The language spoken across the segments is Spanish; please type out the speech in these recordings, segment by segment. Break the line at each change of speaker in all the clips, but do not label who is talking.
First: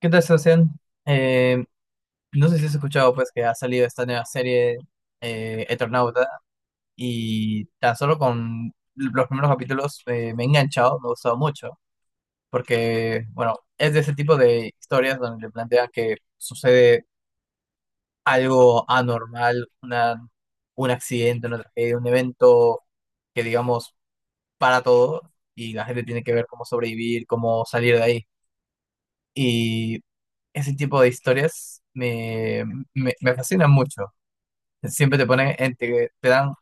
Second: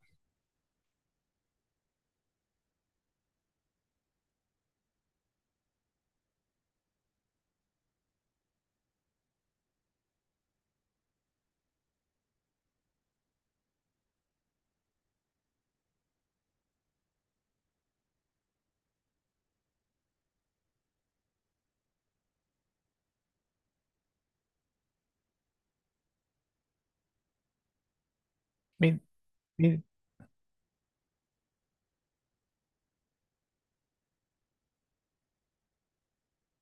¿Qué tal, Sebastián? Eh, no sé si has escuchado pues que ha salido esta nueva serie, Eternauta, y tan solo con los primeros capítulos me he enganchado, me ha gustado mucho, porque bueno, es de ese tipo de historias donde te plantean que sucede algo anormal, una, un accidente, una tragedia, un evento que digamos para todo y la gente tiene que ver cómo sobrevivir, cómo salir de ahí.
Mi- mi-
Y ese tipo de historias me fascinan mucho. Siempre te ponen, te dan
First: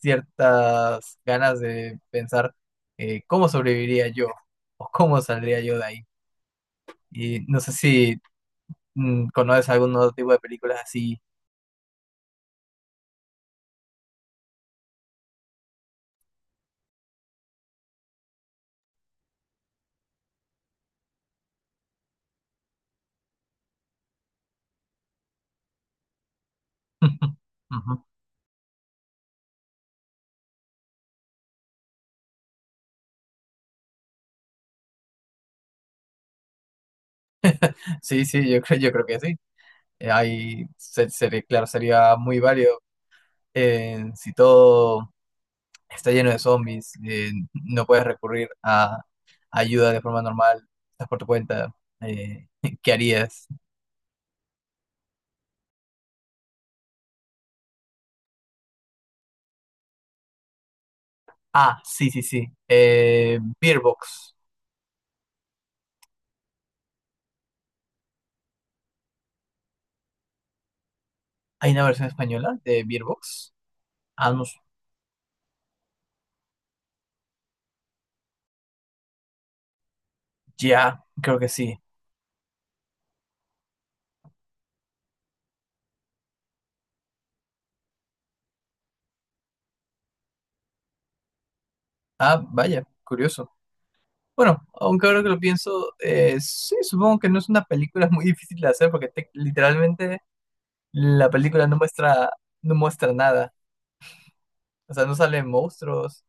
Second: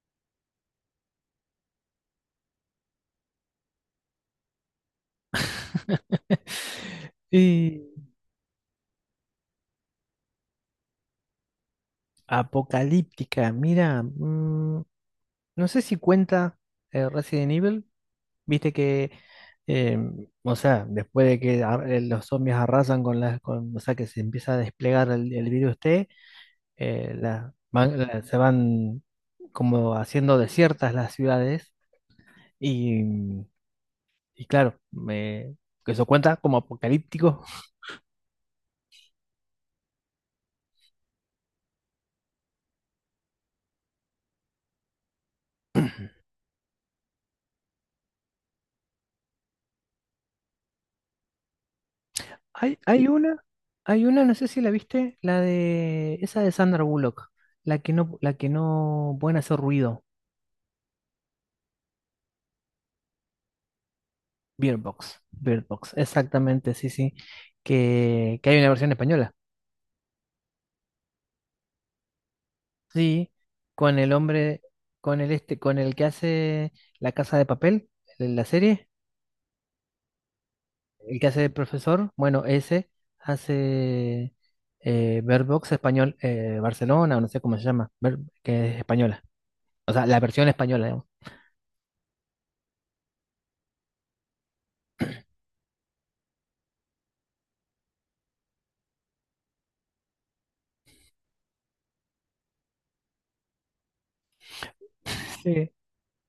ciertas ganas de pensar, cómo sobreviviría yo o cómo saldría yo de ahí. Y no sé
eh,
si conoces algún otro tipo de películas así.
Apocalíptica, mira, no sé si cuenta Resident Evil, viste que, eh, o sea, después de que los zombies arrasan con las, con, o sea, que se empieza a desplegar el virus T,
Ujú.
se van como haciendo desiertas las ciudades y, y claro, me, que eso cuenta como apocalíptico.
Sí, sí, yo creo que sí. Ahí, claro, sería muy válido. Si todo está lleno de zombies, no puedes recurrir a ayuda de forma normal, estás por tu cuenta. eh,
Hay,
¿qué
hay una,
harías?
hay una, no sé si la viste, la de esa de Sandra Bullock, la que no pueden hacer ruido,
Ah, sí, sí, sí. Beerbox.
Bird Box, Bird Box, exactamente, sí, sí, que hay una versión española,
¿Hay una versión española de
sí,
Beerbox?
con el
Ah, no s-
hombre, con el este, con el que hace La Casa de Papel, en la serie,
Ya,
el que
creo
hace de
que sí.
profesor, bueno, ese hace Bird Box español, Barcelona, o no sé cómo se llama, Bird- que es española, o sea, la versión española, digamos.
Ah, vaya, curioso. Bueno, aunque ahora que lo pienso, sí, supongo que no es una película muy difícil de hacer porque literalmente la película no muestra, no muestra nada. O sea, no salen
Sí.
monstruos.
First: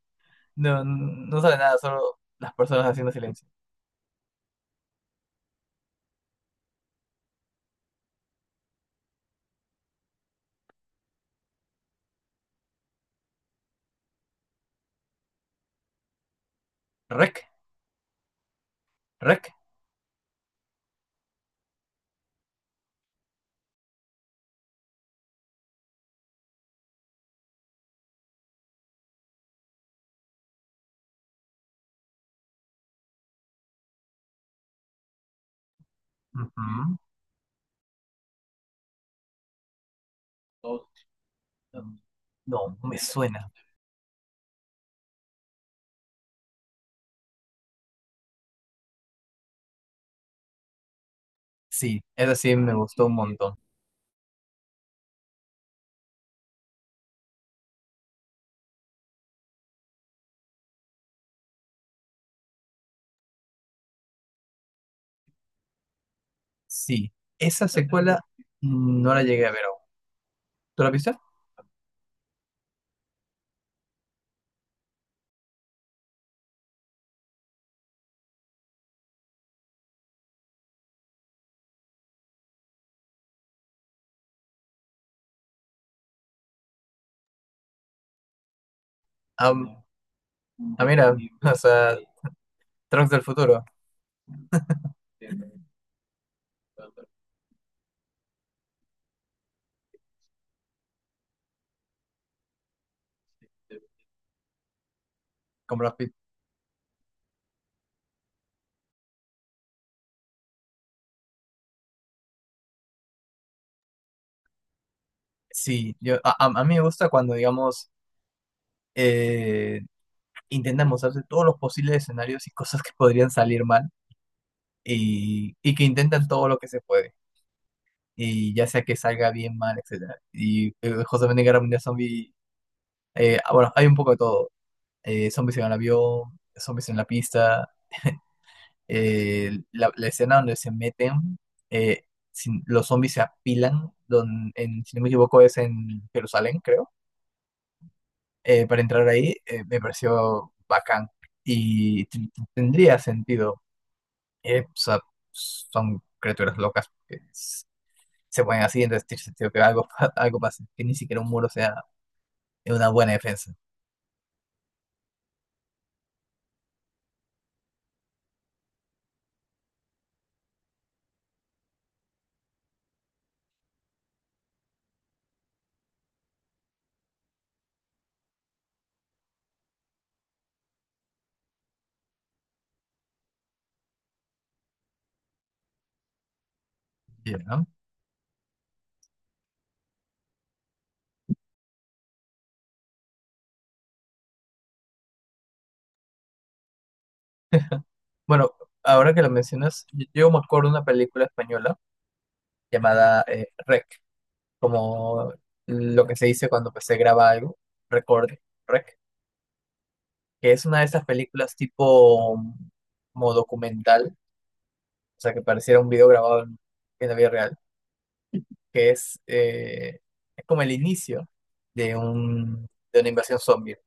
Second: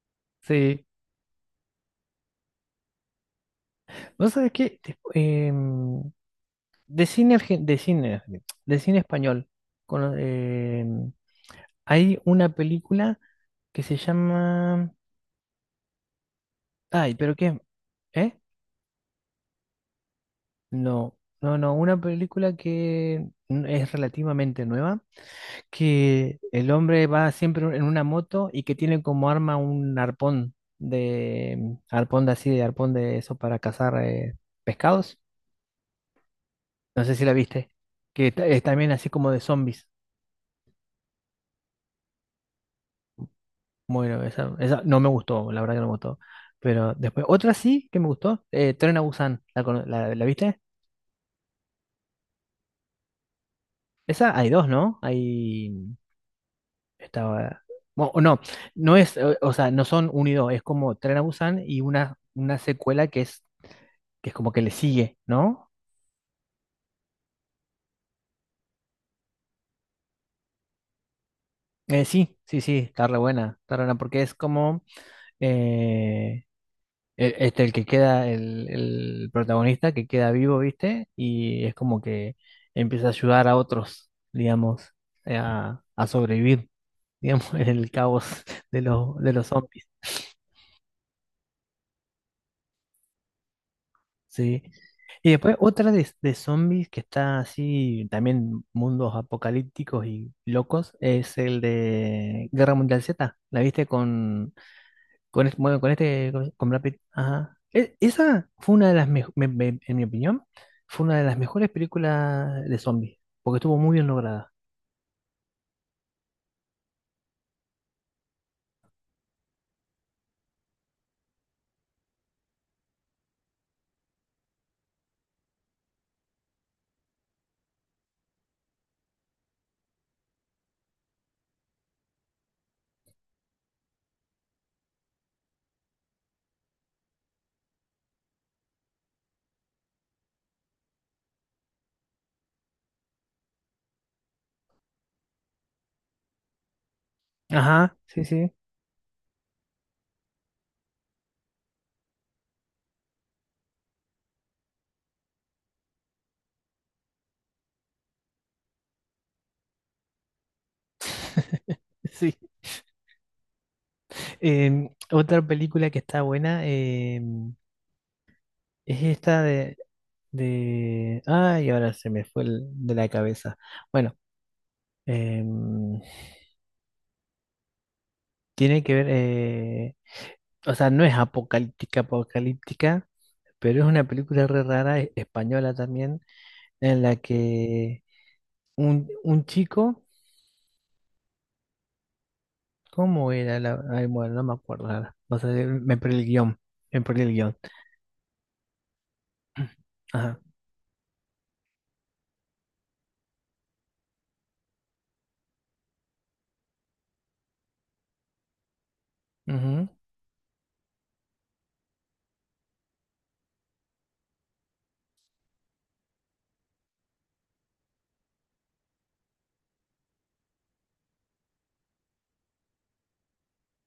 No,
Sí,
no sale nada, solo las personas haciendo silencio.
vos sabés que de cine argen- de cine español cono- em, hay una película que se llama ay, pero
Rec,
qué, ¿eh?
rec.
No, no, no, una película que es relativamente nueva, que el hombre va siempre en una moto y que tiene como arma un arpón de arpón de así, de arpón de eso para cazar pescados.
Ujú.
No sé si la viste, que es también así como de zombies.
No, me suena.
Bueno, esa no me gustó, la verdad que no me gustó. Pero después, otra sí que me gustó, Tren a Busan, ¿la, la viste?
Sí, esa sí me gustó un montón.
Esa hay dos, ¿no? Hay, estaba, bueno, o no, no es, o sea, no son un y dos, es como Tren a Busan y una secuela que es como que le sigue, ¿no?
Sí, esa secuela no la llegué a ver aún. ¿Tú la viste?
Sí, sí, sí, está re buena, porque es como, eh, este, el que queda, el protagonista que queda vivo, ¿viste? Y es como que empieza a ayudar a otros, digamos, a sobrevivir, digamos, en el caos de los
Ah,
zombies,
ah, mira, o sea, Trunks del futuro,
¿sí? Y después otra de zombies que está así, también mundos apocalípticos y locos, es el de Guerra Mundial Z. ¿La viste con,
con
bueno, con
Brad Pitt.
este, con Brad Pitt? Ajá. Esa fue una de las mejores, en mi opinión, fue una de las mejores películas de zombies, porque estuvo muy bien lograda.
Sí, yo, a mí me gusta cuando, digamos, eh, intentan mostrarse todos los posibles escenarios y cosas que podrían salir mal y que intentan todo lo que se puede, y ya sea que salga bien, mal, etcétera. Y justamente en Guerra Mundial Zombie, ah, bueno, hay un poco de todo. Zombies en el avión, zombies en la pista, la, la escena donde se meten, eh, los zombies se apilan, en, si no me equivoco es en Jerusalén, creo.
Ajá, sí, sí.
Para entrar ahí, me pareció bacán y tendría sentido. O sea, son criaturas locas que se ponen así, entonces tiene sentido que algo, algo pase, que ni siquiera un muro sea.
Sí.
Es una buena defensa.
Em, otra película que está buena em, es esta de... Ay, ahora se me fue de la cabeza. Bueno, em, tiene que ver... o sea, no es apocalíptica, apocalíptica, pero es una película re rara, española también, en la
Ya.
que un chico, ¿cómo era la? Ay, bueno, no me acuerdo ahora. O sea, me perdí el guión. Me perdí el guión.
Bueno, ahora que lo mencionas, yo
Ajá.
me acuerdo de una película española llamada, Rec, como lo que se dice cuando pues, se graba algo, recorde, Rec,
Ujú.
que es una de esas películas tipo como documental, o sea, que pareciera un video grabado en la vida real, que es como el inicio de, un, de una invasión zombie.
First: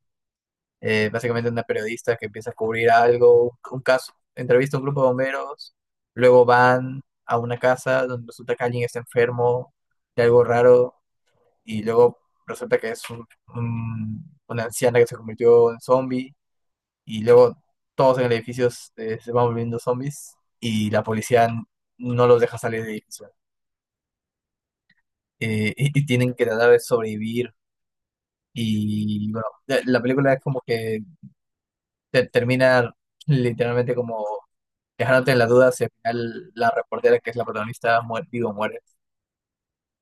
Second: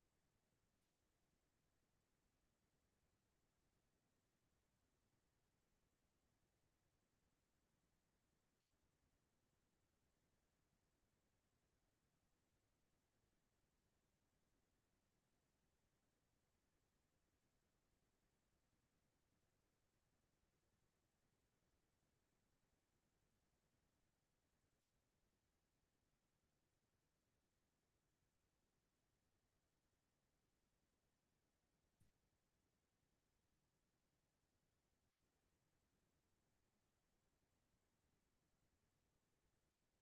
Básicamente una periodista que empieza a cubrir algo, un caso, entrevista a un grupo de bomberos, luego van a una casa donde resulta que alguien está enfermo de algo raro y luego resulta que es una anciana que se convirtió en zombie y luego todos en el edificio, se van volviendo zombies y la policía no los deja salir del edificio. Y, y tienen que tratar de sobrevivir y bueno, la película es como que termina literalmente como dejándote en la duda si al final la reportera que es la protagonista muere, vivo o muere.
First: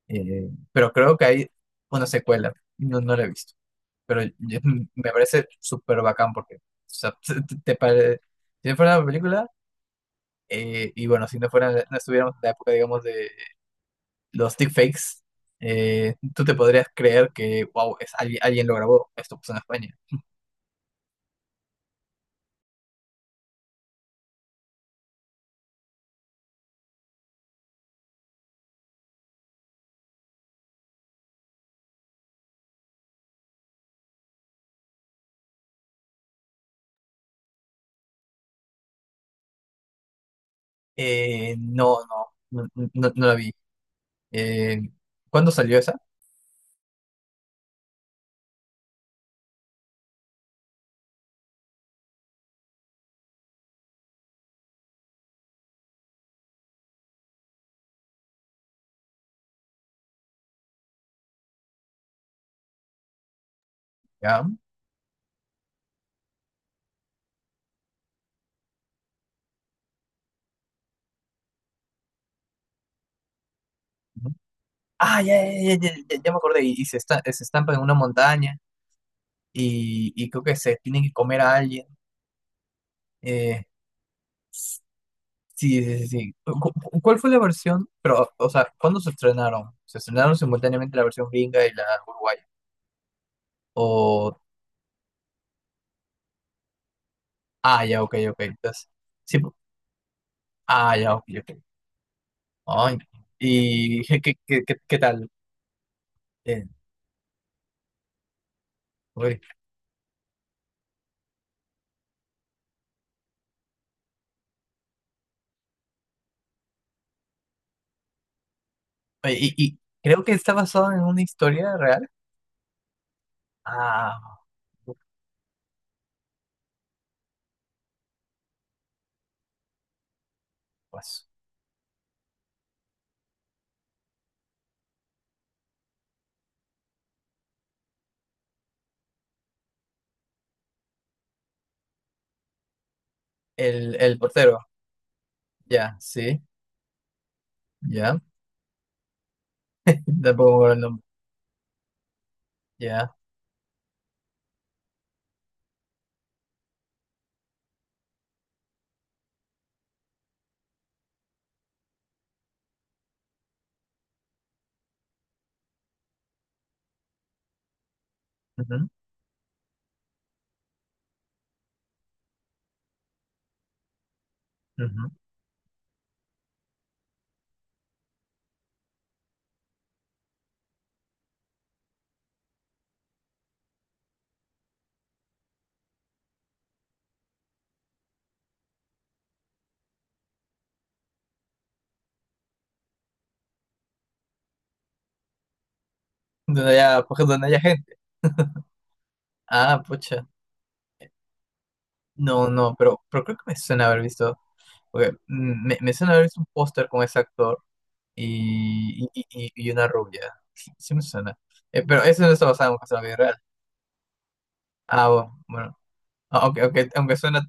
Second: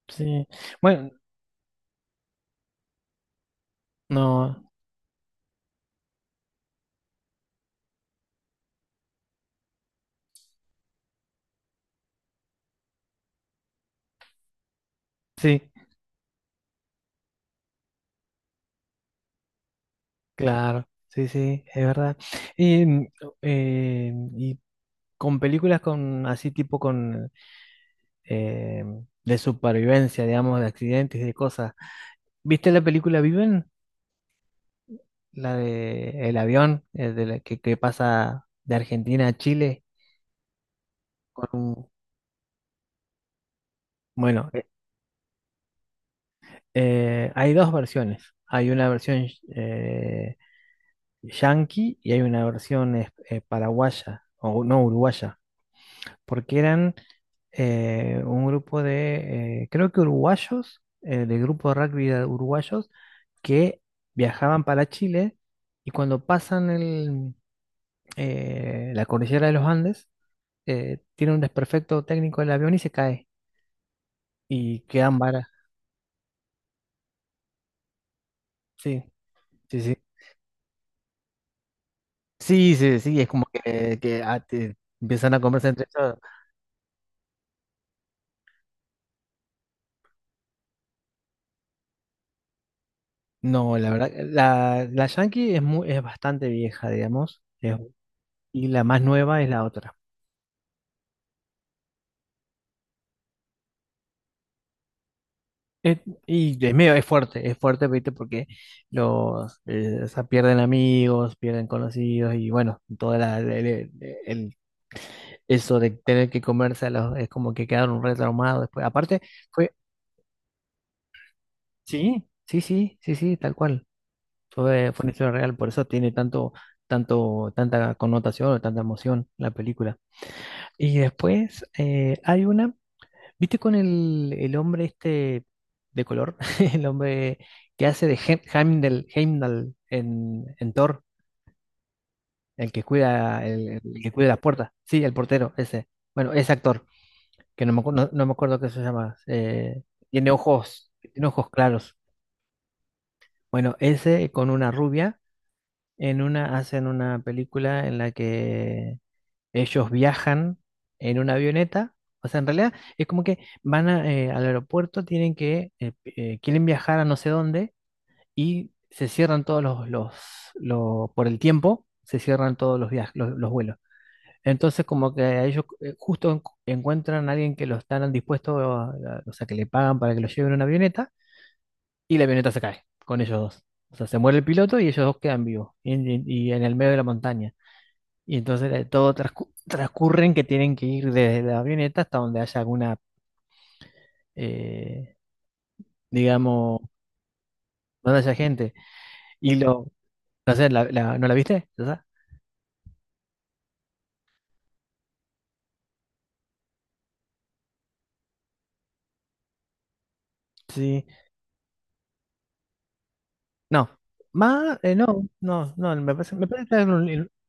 Sí.
Pero
Bueno,
creo que hay una secuela, no, no la he visto, pero
no.
me parece súper bacán porque, o sea, te- te pare- si no fuera una película, y bueno, si no fuera, no estuviéramos en la época, digamos, de los deepfakes,
Sí,
tú te podrías creer que, wow, es, alguien, alguien lo grabó, esto pasó en España.
claro. Sí, sí, es verdad. Y, y con películas con así tipo con eh, de supervivencia, digamos, de accidentes, de cosas. ¿Viste la película Viven? La de el avión, de la que pasa de Argentina a Chile con un,
No, no, no, no, no la vi.
bueno,
Eh, ¿Cuándo salió esa?
hay dos versiones. Hay una versión eh, yanqui y hay una versión paraguaya, o no uruguaya, porque eran un grupo de, creo que uruguayos, del grupo de rugby de uruguayos, que
¿Ya?
viajaban para Chile y cuando pasan la cordillera de los Andes, tiene un desperfecto técnico del avión y se cae y quedan
Ah, ya,
varas.
ya, ya, ya, ya me acordé. Y se, se estampan en una montaña
Sí, sí, sí.
y creo que se tienen que comer a alguien.
Sí, sí, sí, es como
Eh,
que, ah, empiezan a conversar
sí,
entre
sí, sí,
ellos.
sí. ¿Cuál fue la versión? Pero, o sea, ¿cuándo se estrenaron? ¿Se estrenaron simultáneamente la versión gringa y la uruguaya?
No, la verdad,
O,
la, la Yankee es, muy, es bastante vieja, digamos, es-
ah, ya, ok, ok.
y la
Entonces,
más
sí,
nueva es la otra.
ah, ya, ok, ok. Ay, ¿y qué, qué, qué, qué tal?
Es- y
Eh,
es medio, es fuerte, ¿viste? Porque
uy.
los, o sea, pierden amigos, pierden conocidos, y bueno, toda la, el, el- eso de tener que comerse a los, es como que quedaron re traumados después. Aparte,
Oye,
fue,
y creo que está basado en una historia real.
sí, sí, sí, sí, sí, tal cual.
Ah,
Fue, fue una historia real, por eso tiene tanto, tanto, tanta connotación o tanta emoción la película. Y
pues,
después hay una, ¿viste con el hombre este de color? El hombre que hace de Heimdall, Heimdall en Thor, el que
el
cuida las
portero,
puertas. Sí, el portero, ese.
ya,
Bueno,
sí.
ese actor, que no me, no,
Ya,
no me acuerdo qué se llama.
de pongo el nombre.
Tiene ojos claros.
Ya,
Bueno, ese con una rubia en una hacen una película en la que ellos viajan en una avioneta. O sea, en realidad es como que van a, al aeropuerto, tienen que, quieren viajar a no sé dónde y
ujú,
se cierran todos los, por el tiempo, se cierran todos los viajes, los vuelos. Entonces,
ujú.
como que a ellos justo encuentran a alguien que lo están dispuesto, o sea, que le pagan para que lo lleven en una avioneta y la avioneta se cae con ellos dos. O sea, se muere el piloto y ellos dos quedan vivos y, y en el medio de la montaña. Y entonces todo transcurre en que tienen que ir desde la avioneta hasta donde haya alguna, eh,
Donde
digamos,
haya, pues, donde haya gente.
donde haya gente. Y
Ah,
lo,
pucha.
no sé, ¿no la viste? ¿Verdad?
No, no, pero creo que me suena haber visto, porque me suena haber visto un póster con ese actor y, y una rubia. Sí, sí me
Sí,
suena. Pero eso no está basado en un caso de la vida real.
no. Más,
Ah,
no, no,
bueno.
no,
Ah,
me
aunque,
parece que era
aunque,
en un libro.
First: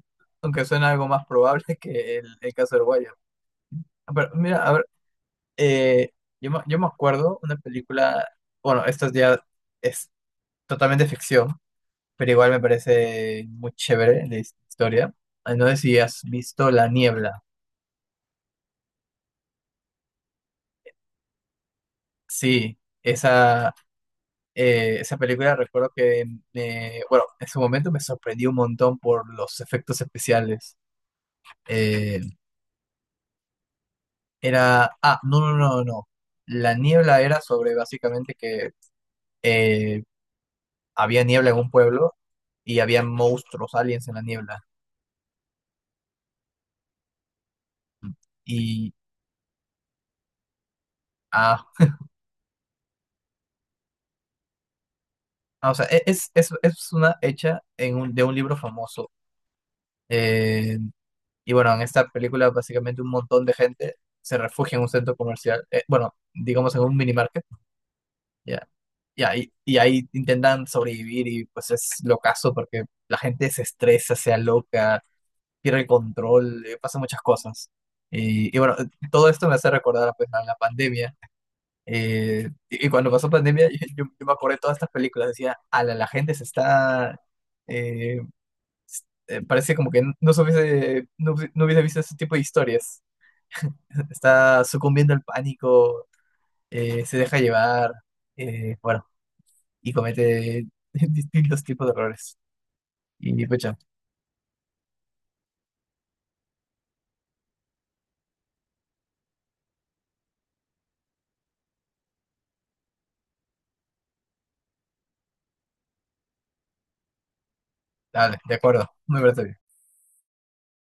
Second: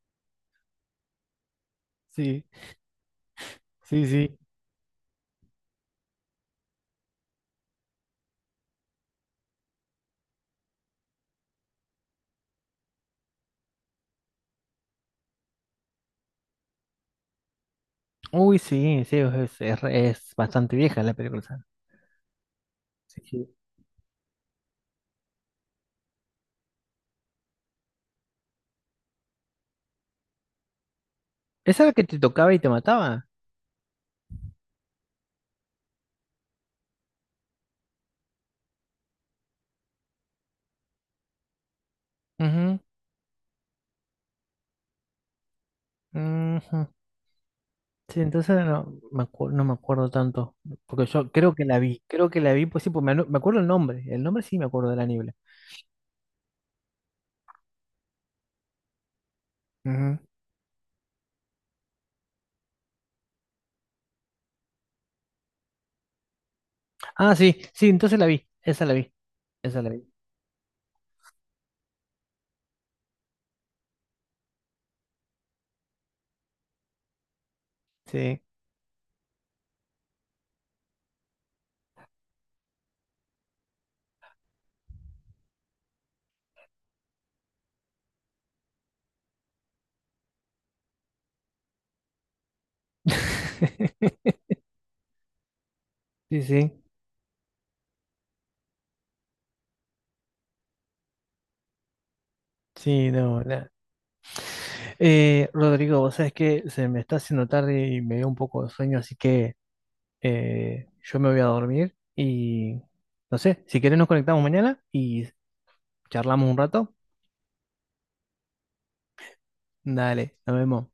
aunque suena algo más probable que
Sí,
el caso del Wire.
sí,
Ah, pero
sí.
mira, a ver, eh, yo, yo me acuerdo una película. Bueno, esto ya es totalmente ficción, pero igual me parece muy chévere la historia. Ah, no sé si has visto La Niebla.
Uy, sí, sí, es, es bastante vieja la película. Esa.
Sí,
Sí, sí.
esa, esa película recuerdo que, bueno, en su momento me sorprendió un montón por los efectos especiales.
¿Esa era la que te
Eh,
tocaba y te mataba?
Era, ah, no, no, no, no. La Niebla era sobre básicamente que eh, había niebla en un pueblo
Ujú,
y había monstruos, aliens en la niebla.
ujú. Sí, entonces
Y,
no me no me acuerdo tanto, porque yo creo que
ah,
la vi, creo que la vi, pues sí, pues me, me acuerdo el nombre sí me acuerdo de la niebla.
ah, o sea, es una hecha en un, de un libro famoso.
Ujú.
Eh, Y bueno, en esta película básicamente un montón de gente se refugia en un centro comercial, bueno, digamos en un
Ah,
minimarket,
sí, sí, entonces la vi,
ya,
esa la vi,
ya, y
esa la vi,
ahí intentan sobrevivir y pues es locazo porque la gente se estresa, se aloca, pierde el control, pasan muchas cosas.
sí.
Y bueno, todo esto me hace recordar pues, a la pandemia. Y, y cuando pasó pandemia, yo me acordé de todas estas películas, decía, a la, la gente se está... eh, parece como que no, se hubiese, no, no hubiese visto ese tipo de historias. Está sucumbiendo al pánico,
Sí, sí,
se deja llevar, bueno, y comete distintos tipos de errores.
sí, no,
Y
la-
pucha,
Rodrigo, vos sabés que se me está haciendo tarde y me dio un poco de sueño, así que yo me voy a dormir y no sé, si querés nos conectamos mañana y charlamos un rato.
dale, de acuerdo, me parece bien.
Dale, nos vemos.